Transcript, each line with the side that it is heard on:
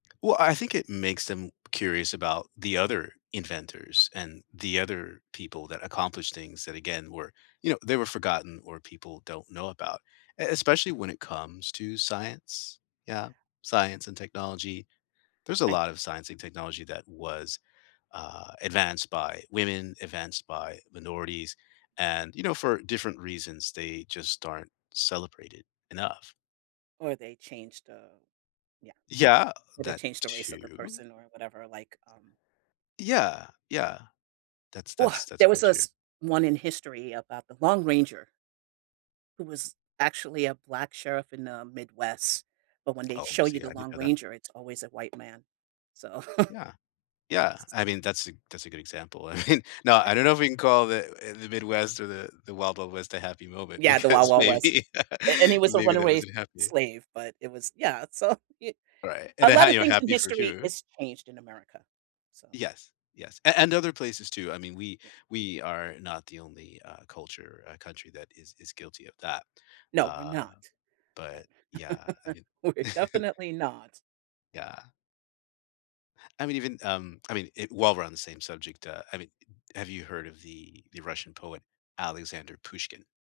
left: Well, I think it makes them curious about the other inventors, and the other people that accomplish things that, again, were you know, they were forgotten, or people don't know about, e especially when it comes to science, yeah,
right: Yeah.
left: science, and technology. There's a
right: I th
left: lot of science and technology that was, uh, advanced by women, advanced by minorities, and, you know, for different reasons, they just aren't celebrated enough.
right: Or they changed the yeah,
left: Yeah,
right: or they
left: that
right: changed the race of the
left: too.
right: person, or whatever, like, um
left: Yeah. Yeah. That's
right: Ooh ah.
left: that's that's
right: There was
left: quite true.
right: this one in history about the Lone Ranger who was actually a black sheriff in the Midwest, but when they
left: Oh,
right: show you
left: see,
right: the
left: I didn't
right: Lone
left: know that.
right: Ranger, it's always a white man, so
left: Yeah. Yeah. I mean, that's a that's a good example. I mean, no,
right: Eh
left: I don't know if we can call the, eh, the Midwest, or the the Wild Wild West a happy moment
right: Yeah, the Wild
left: because
right: Wild West.
left: maybe,
right: A and he was a
left: maybe that
right: runaway
left: wasn't happy.
right: slave, but it was yeah, so y
left: Right, and,
right: a
left: uh, how
right: lotta
left: you know,
right: things in
left: happy for
right: history
left: who?
right: has changed in America, so
left: Yes. Yes. A and other places too. I mean, we
right: Yeah.
left: we are not the only, uh, culture, a country that is is guilty of that,
right: No, we're
left: uh,
right: not, but
left: but yeah, I knew
right: we're definitely not.
left: Yeah. I'm even, um, I mean, it while we're on the same subject, uh, I mean, have you heard of the the Russian poet Alexander Pushkin?